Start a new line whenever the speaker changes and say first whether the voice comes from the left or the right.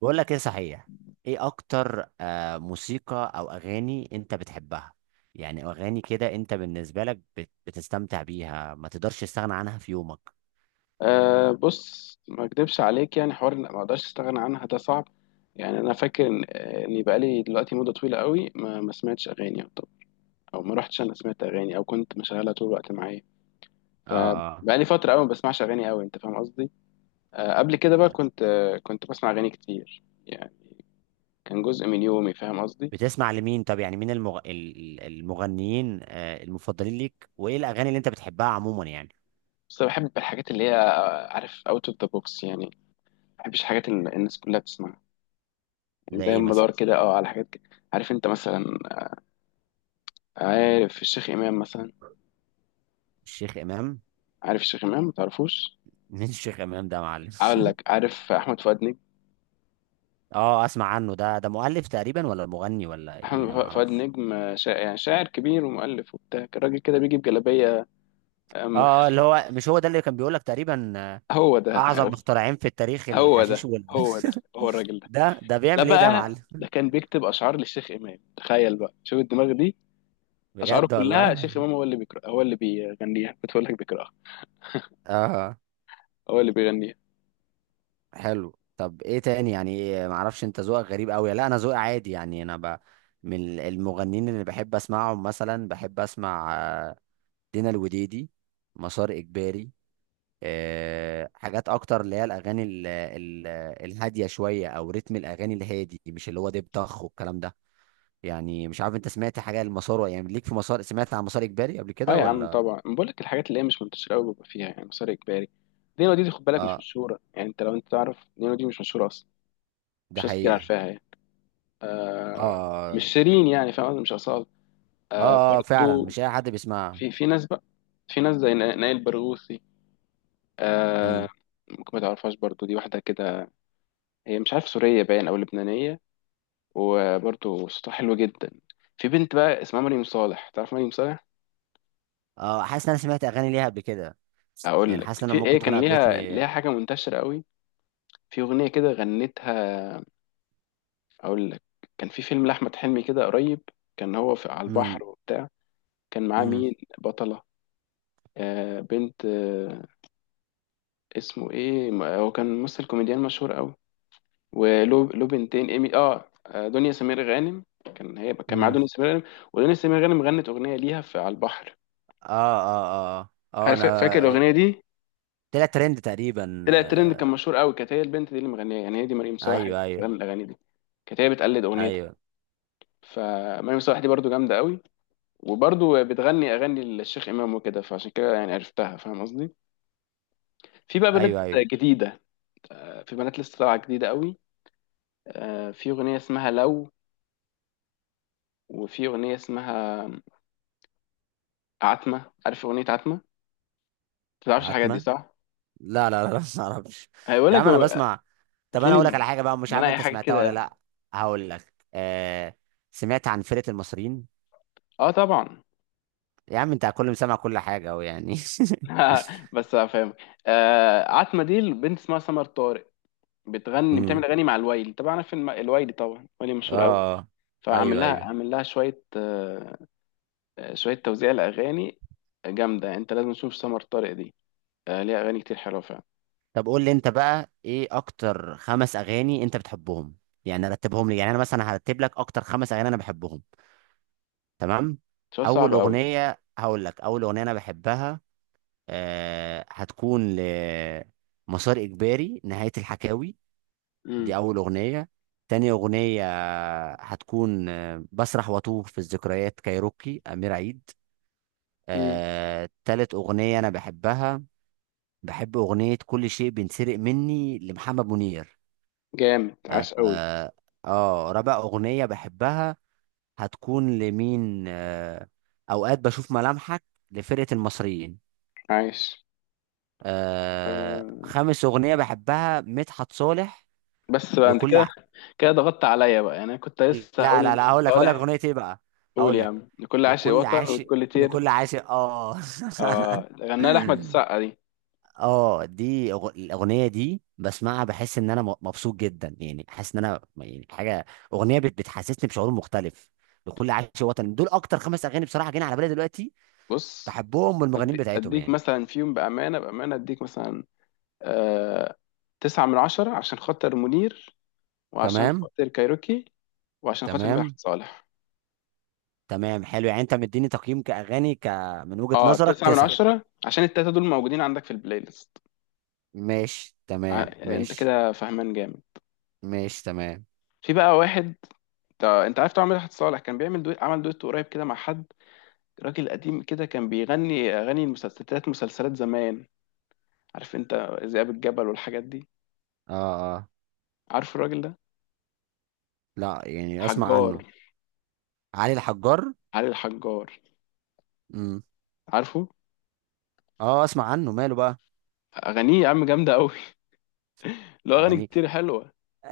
right: بقول لك ايه صحيح؟ ايه اكتر موسيقى او اغاني انت بتحبها؟ يعني اغاني كده انت بالنسبه لك بتستمتع بيها، ما تقدرش تستغنى عنها في يومك؟
left: بص، ما اكدبش عليك. يعني حوار ما اقدرش استغنى عنها، ده صعب. يعني انا فاكر ان آه، اني بقالي دلوقتي مده طويله قوي ما سمعتش اغاني، او ما رحتش انا سمعت اغاني او كنت مشغلها طول الوقت معايا.
right: اه. اه.
left: فبقالي فتره قوي ما بسمعش اغاني قوي، انت فاهم قصدي. قبل كده بقى كنت بسمع اغاني كتير، يعني كان جزء من يومي، فاهم قصدي.
right: بتسمع لمين؟ طب يعني مين المغنيين المفضلين ليك، وايه الاغاني اللي انت بتحبها عموما يعني؟
left: بس أنا بحب الحاجات اللي هي، عارف، اوت اوف ذا بوكس، يعني ما بحبش الحاجات اللي الناس كلها بتسمعها. يعني
right: زي ايه
left: دايما
right: مثلا؟
left: بدور كده على عارف انت مثلا، آه، عارف الشيخ امام مثلا؟
right: الشيخ امام.
left: عارف الشيخ إمام، ما تعرفوش؟
right: مين الشيخ امام ده يا معلم؟
left: أقول لك، عارف أحمد فؤاد نجم؟
right: اه، اسمع عنه. ده مؤلف تقريبا ولا مغني ولا ايه؟
left: أحمد
right: ده ما
left: فؤاد
right: اعرفش.
left: نجم، شاعر، يعني شاعر كبير ومؤلف وبتاع. الراجل كده بيجي بجلابية أما،
right: اه، اللي هو مش هو ده اللي كان بيقول لك تقريبا.
left: هو ده
right: اعظم مخترعين في التاريخ
left: هو
right: الحشيش
left: ده
right: وال
left: هو ده، هو الراجل ده.
right: ده
left: لا
right: بيعمل ايه ده يا
left: بقى،
right: معلم؟
left: ده كان بيكتب أشعار للشيخ إمام، تخيل بقى، شوف الدماغ دي. أشعاره
right: بجد
left: كلها
right: والله.
left: الشيخ إمام هو اللي بيقرأ، هو اللي بيغنيها، بتقول لك بيقرأها،
right: اه
left: هو اللي بيغنيها.
right: حلو. طب ايه تاني؟ يعني إيه، ما اعرفش. انت ذوقك غريب قوي. لا، انا ذوقي عادي يعني. من المغنيين اللي بحب اسمعهم مثلا بحب اسمع دينا الوديدي، مسار اجباري. حاجات اكتر اللي هي الاغاني الهاديه شويه، او رتم الاغاني الهادي، مش اللي هو دب طخ والكلام ده. يعني مش عارف انت سمعت حاجه، المسار يعني، ليك في مسار؟ سمعت عن مسار اجباري قبل
left: اه
right: كده
left: يا عم
right: ولا؟
left: طبعا، أنا بقول لك الحاجات اللي هي مش منتشرة قوي، بيبقى فيها يعني مسار إجباري. دينا دي خد بالك مش
right: اه.
left: مشهورة، يعني انت لو انت تعرف دينا دي مش مشهورة أصلا،
right: ده
left: مش ناس كتير
right: حقيقة.
left: عارفاها يعني.
right: اه
left: آه مش
right: اه
left: شيرين، يعني فاهم قصدي؟ مش أصالة،
right: اه. فعلا
left: برضو.
right: مش اي حد بيسمعها.
left: في ناس بقى، في ناس زي نائل برغوثي، آه
right: مم.
left: ممكن ما تعرفهاش برضو، دي واحدة كده، هي مش عارف، سورية باين أو لبنانية، وبرضو صوتها حلو جدا. في بنت بقى اسمها مريم صالح، تعرف مريم صالح؟
right: اه، حاسس ان انا سمعت اغاني ليها قبل كده.
left: أقول
right: يعني حاسس
left: لك
right: ان
left: في
right: انا
left: إيه،
right: ممكن تكون
left: كان ليها
right: قابلتني.
left: حاجة منتشرة قوي، في أغنية كده غنتها. أقول لك، كان في فيلم لأحمد حلمي كده قريب، كان هو في على
right: امم.
left: البحر وبتاع، كان معاه
right: امم.
left: مين بطلة، بنت، اسمه ايه، هو كان ممثل كوميديان مشهور قوي، وله بنتين، ايمي، دنيا سمير غانم، كان معاه
right: امم.
left: دنيا سمير غانم، ودنيا سمير غانم غنت اغنيه ليها في على البحر.
right: اه اه اه اه.
left: عارف
right: انا
left: فاكر الاغنيه؟ اه الاغنيه دي
right: طلع ترند تقريبا.
left: طلعت ترند، كان مشهور قوي، كانت هي البنت دي اللي مغنيها يعني، هي دي مريم صالح اللي
right: ايوه
left: كانت
right: ايوه
left: بتغني الاغاني دي، كانت هي بتقلد اغنيتها.
right: ايوه
left: فمريم صالح دي برضو جامده قوي، وبرضو بتغني اغاني للشيخ امام وكده، فعشان كده يعني عرفتها، فاهم قصدي. في بقى بنات
right: ايوه ايوه.
left: جديده، في بنات لسه طالعه جديده قوي، في اغنيه اسمها لو، وفي أغنية اسمها عتمة، عارف أغنية عتمة؟ ما تعرفش الحاجات دي
right: عتمة.
left: صح؟
right: لا لا لا لا، ما اعرفش.
left: هيقول
right: يا
left: لك
right: عم انا
left: هو-
right: بسمع. طب انا اقول لك
left: هتلاقيني
right: على حاجة بقى، مش عارف
left: بنقي
right: انت
left: حاجة
right: سمعتها ولا
left: كده.
right: لا. هقول لك. سمعت عن فرقة المصريين؟
left: اه طبعا.
right: يا عم انت كل مسمع، كل حاجة أهو يعني.
left: بس هفهمك. عتمة دي البنت اسمها سمر طارق، بتغني بتعمل أغاني مع الوايلي، طبعا عارف الوايلي طبعا، وايلي مشهور قوي.
right: اه.
left: فعامل
right: ايوه
left: لها،
right: ايوه.
left: عامل لها شوية شوية توزيع لأغاني جامدة، انت لازم تشوف سمر طارق دي، ليها أغاني كتير حلوة فعلا.
right: طب قول لي انت بقى، ايه اكتر خمس اغاني انت بتحبهم؟ يعني رتبهم لي. يعني انا مثلا هرتب لك اكتر خمس اغاني انا بحبهم. تمام.
left: شوية
right: اول
left: صعبة قوي.
right: اغنيه هقول لك، اول اغنيه انا بحبها هتكون لمسار اجباري، نهايه الحكاوي.
left: امم.
right: دي اول اغنيه. تاني اغنيه هتكون بسرح واتوه في الذكريات، كايروكي، امير عيد.
left: امم.
right: تالت اغنيه انا بحبها، بحب أغنية كل شيء بينسرق مني لمحمد منير.
left: جامد
right: آه,
left: عاش قوي.
right: آه, رابع أغنية بحبها هتكون لمين. أوقات بشوف ملامحك، لفرقة المصريين.
left: عاش. آه
right: خامس أغنية بحبها مدحت صالح،
left: بس بقى، انت
right: لكل
left: كده
right: ع...
left: ضغطت عليا بقى، يعني انا كنت لسه هقول
right: لا لا لا،
left: لمدحت
right: هقول لك
left: صالح.
right: أغنية إيه بقى.
left: قول
right: هقول
left: يا
right: لك،
left: عم، لكل عاشق
right: لكل
left: وطن
right: عاشق
left: ولكل طير.
right: لكل عاشق آه
left: غناها لاحمد السقا دي.
right: اه دي الاغنيه دي بسمعها بحس ان انا مبسوط جدا، يعني حاسس ان انا يعني حاجه، اغنيه بتحسسني بشعور مختلف. بكل عايش وطن. دول اكتر خمس اغاني بصراحه جايين على بالي دلوقتي
left: بص،
right: بحبهم، والمغنيين بتاعتهم
left: اديك
right: يعني.
left: مثلا في يوم بامانه، بامانه اديك مثلا، آه 9 من 10 عشان خاطر منير، وعشان
right: تمام.
left: خاطر كايروكي، وعشان خاطر
right: تمام
left: مدحت صالح.
right: تمام حلو. يعني انت مديني تقييم كاغاني من وجهه
left: اه
right: نظرك
left: تسعة من
right: تسعة.
left: عشرة عشان التلاتة دول موجودين عندك في البلاي ليست.
right: ماشي
left: ع-
right: تمام
left: انت
right: ماشي.
left: كده فهمان جامد.
right: ماشي تمام.
left: في بقى واحد، انت عارف طبعا مدحت صالح كان بيعمل دويت عمل دويت قريب كده مع حد، راجل قديم كده كان بيغني اغاني المسلسلات، مسلسلات زمان، عارف انت، ذئاب الجبل والحاجات دي.
right: اه اه.
left: عارف الراجل ده،
right: لا، يعني اسمع
left: حجار،
right: عنه. علي الحجار.
left: علي الحجار،
right: امم.
left: عارفه.
right: اه، اسمع عنه، ماله بقى؟
left: اغانيه يا عم جامده قوي. له اغاني
right: اغانيه؟
left: كتير حلوه.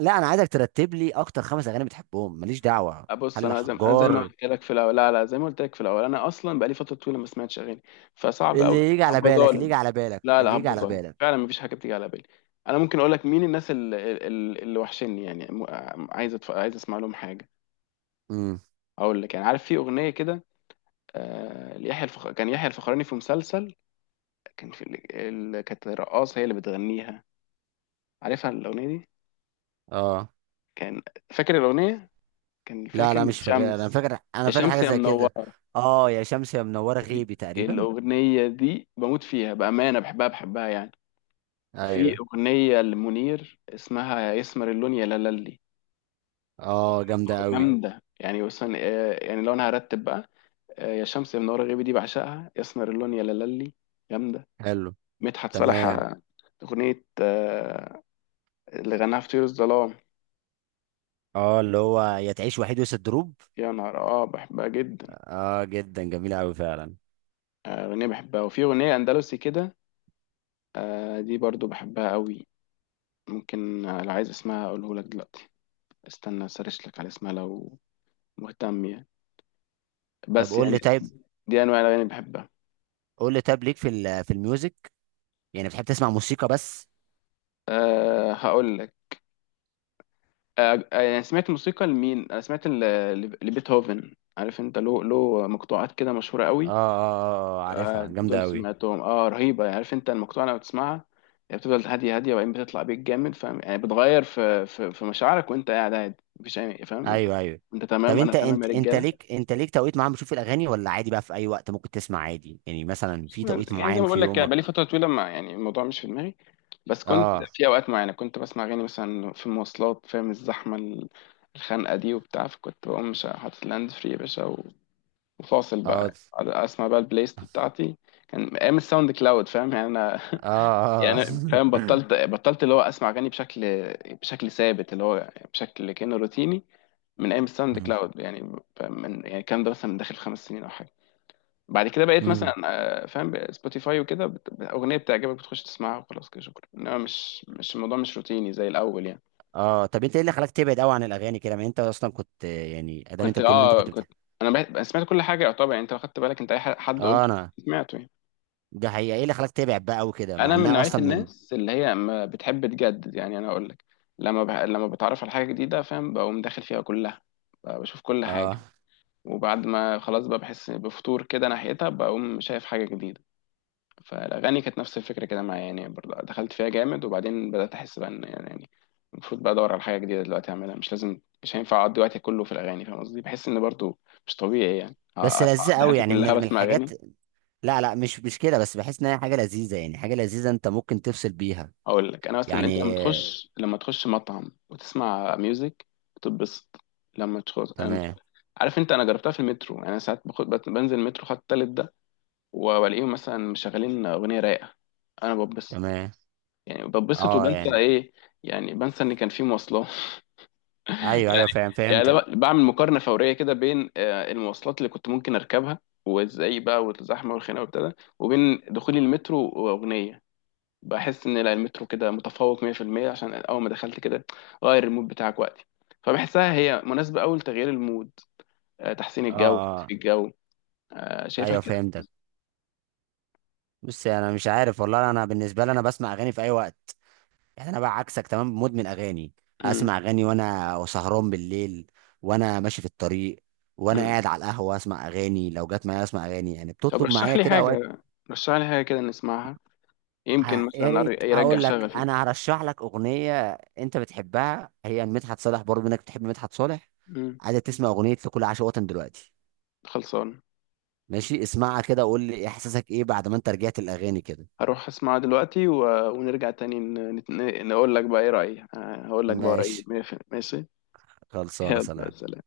right: لا انا عايزك ترتب لي اكتر خمس اغاني بتحبهم، ماليش دعوه.
left: بص،
right: علي
left: انا زي ما
right: الحجار.
left: قلت لك في الاول، لا لا، زي ما قلت لك في الاول، انا اصلا بقالي فتره طويله ما سمعتش اغاني، فصعب
right: اللي
left: قوي.
right: يجي على
left: هبقى
right: بالك، اللي
left: ظالم.
right: يجي على بالك،
left: لا لا،
right: اللي يجي
left: هبقى
right: على
left: ظالم
right: بالك.
left: فعلا، مفيش حاجه بتيجي على بالي. انا ممكن اقول لك مين الناس اللي وحشني يعني، عايز اسمع لهم حاجه.
right: امم.
left: اقول لك، يعني عارف في اغنيه كده، كان يحيى الفخراني في مسلسل، كان في ال... كانت رقاصة هي اللي بتغنيها، عارفها الأغنية دي؟
right: اه.
left: كان فاكر الأغنية؟ كان فيها
right: لا لا
left: كلمة
right: مش فاكر، انا
left: شمس،
right: فاكر
left: يا
right: انا فاكر
left: شمس
right: حاجه
left: يا
right: زي كده.
left: منورة.
right: اه، يا شمس يا منوره
left: دي-
right: غيبي تقريبا.
left: الأغنية دي بموت فيها بأمانة، بحبها بحبها يعني. وفي
right: ايوه.
left: أغنية لمنير اسمها يا يسمر اللون يا لالي،
right: اه جامده قوي.
left: جامدة. يعني مثلا، يعني لو أنا هرتب بقى، يا شمس يا منورة غيبي دي بعشقها، يسمر اللون يا لالي جامدة،
right: حلو.
left: مدحت صالح،
right: تمام.
left: أغنية، اللي غناها في طيور الظلام،
right: اه اللي هو يا تعيش وحيد وسط دروب.
left: يا نهار، بحبها جدا.
right: اه جدا، جميله قوي فعلا.
left: أغنية بحبها. وفي أغنية أندلسي كده، دي برضو بحبها قوي. ممكن، لو عايز اسمها أقوله لك دلوقتي، استنى سرش لك على اسمها لو مهتم، يعني
right: طب
left: بس
right: قول لي
left: يعني
right: طيب.
left: دي أنواع الأغاني اللي بحبها.
right: قول لي طيب، ليك في في الميوزك؟ يعني بتحب تسمع موسيقى بس؟
left: هقول لك، يعني سمعت موسيقى لمين؟ أنا سمعت لبيتهوفن، عارف أنت، له مقطوعات كده مشهورة
right: اه
left: قوي،
right: اه اه، عارفها جامده
left: دول
right: قوي.
left: سمعتهم، رهيبة يعني. عارف انت، المقطوعة لما بتسمعها يعني بتفضل هادية هادية، وبعدين بتطلع بيك جامد، فاهم يعني، بتغير في في مشاعرك وانت قاعد عادي، مفيش اي، فاهم انت.
right: ايوه ايوه.
left: انت
right: طب
left: تمام، انا
right: انت
left: تمام يا
right: انت انت
left: رجالة.
right: ليك انت ليك توقيت معين بتشوف الاغاني، ولا عادي بقى في اي وقت ممكن تسمع عادي؟ يعني مثلا في توقيت
left: يعني زي
right: معين
left: ما
right: في
left: بقول لك
right: يومك.
left: بقالي فترة طويلة، ما يعني الموضوع مش في دماغي. بس كنت
right: اه
left: في اوقات معينة كنت بسمع اغاني، مثلا في المواصلات، فاهم، الزحمة الخنقة دي وبتاع، فكنت بقوم مش حاطط لاند فري يا باشا وفاصل
right: اه
left: بقى أقعد اسمع بقى البلاي ليست بتاعتي. كان ايام الساوند كلاود، فاهم يعني انا،
right: اه اه.
left: يعني فاهم، بطلت اللي هو اسمع اغاني بشكل، ثابت، اللي هو بشكل كانه روتيني، من ايام الساوند
right: مم،
left: كلاود، يعني فاهم؟ من، يعني الكلام ده مثلا من داخل 5 سنين او حاجه. بعد كده بقيت مثلا،
right: مم.
left: فاهم، سبوتيفاي وكده، اغنيه بتعجبك بتخش تسمعها وخلاص كده شكرا، انما مش، الموضوع مش روتيني زي الاول يعني.
right: اه طب انت ايه اللي خلاك تبعد قوي عن الاغاني كده؟ ما انت اصلا كنت، يعني ادام انت
left: كنت
right: بتقول ان انت
left: اه
right: كنت
left: كنت
right: بتحب.
left: انا بقيت- سمعت كل حاجه يعتبر، يعني انت لو خدت بالك، انت اي حد
right: اه.
left: قلته
right: انا.
left: سمعته يعني.
right: ده حقيقه. ايه اللي خلاك تبعد بقى قوي كده مع
left: انا من
right: انها
left: نوعيه
right: اصلا من.
left: الناس اللي هي ما بتحب تجدد، يعني انا اقول لك، لما بتعرف على حاجه جديده، فاهم، بقوم داخل فيها كلها، بقى بشوف كل
right: اه.
left: حاجه، وبعد ما خلاص بقى بحس بفتور كده ناحيتها، بقوم شايف حاجه جديده. فالاغاني كانت نفس الفكره كده معايا يعني، برضه دخلت فيها جامد، وبعدين بدات احس بقى ان، يعني المفروض بقى ادور على حاجه جديده دلوقتي اعملها، مش لازم، مش هينفع اقضي وقتي كله في الاغاني، فاهم قصدي، بحس ان برضه مش طبيعي يعني
right: بس لذيذه
left: اقضي
right: قوي
left: حياتي
right: يعني من
left: كلها
right: من
left: بسمع
right: الحاجات.
left: اغاني.
right: لا لا مش كده، بس بحس ان هي حاجه لذيذه، يعني حاجه لذيذه انت ممكن تفصل بيها
left: هقول لك، انا مثلا
right: يعني.
left: انت لما تخش مطعم وتسمع ميوزك بتتبسط. لما تخش
right: تمام.
left: عارف انت، انا جربتها في المترو، يعني انا ساعات باخد بنزل المترو خط التالت ده، والاقيهم مثلا مشغلين اغنيه رايقه، انا ببسط.
right: تمام.
left: يعني ببسط
right: اه
left: وبنسى
right: يعني.
left: ايه، يعني بنسى ان كان في مواصلات.
right: ايوه ايوه
left: يعني
right: فاهم،
left: يعني أنا
right: فهمتك.
left: بعمل مقارنه فوريه كده بين، المواصلات اللي كنت ممكن اركبها وازاي بقى والزحمه والخناقه وابتدى، وبين دخولي المترو واغنيه، بحس ان لا، المترو كده متفوق 100% عشان اول ما دخلت كده غير المود بتاعك وقتي، فبحسها هي مناسبة أوي لتغيير المود، تحسين
right: اه
left: الجو،
right: اه.
left: تطفي الجو، شايفها
right: ايوه
left: كده.
right: فهمتك. بص انا مش عارف والله، انا بالنسبه لي انا بسمع اغاني في اي وقت. يعني انا بقى عكسك تمام، مدمن اغاني.
left: مم.
right: اسمع اغاني وانا سهران بالليل، وانا ماشي في الطريق، وانا
left: مم.
right: قاعد على القهوه اسمع اغاني، لو جت معايا اسمع اغاني، يعني
left: طب
right: بتطلب معايا
left: رشح لي
right: كده اوقات.
left: حاجة، رشح لي حاجة كده نسمعها، يمكن
right: يا
left: مثلا
right: ريت.
left: يرجع
right: هقول لك
left: شغفي.
right: انا هرشح لك اغنيه انت بتحبها، هي مدحت صالح، برضه منك بتحب مدحت صالح؟
left: مم.
right: عايزه تسمع اغنيه لكل عاشق وطن دلوقتي؟
left: خلصان.
right: ماشي، اسمعها كده وقول لي احساسك ايه بعد ما انت رجعت الاغاني كده.
left: هروح اسمعها دلوقتي ونرجع تاني، نقول لك بقى ايه رأيي، هقول لك بقى رأيي.
right: ماشي.
left: ماشي ماشي؟
right: خلصانه،
left: يلا
right: سلام.
left: سلام.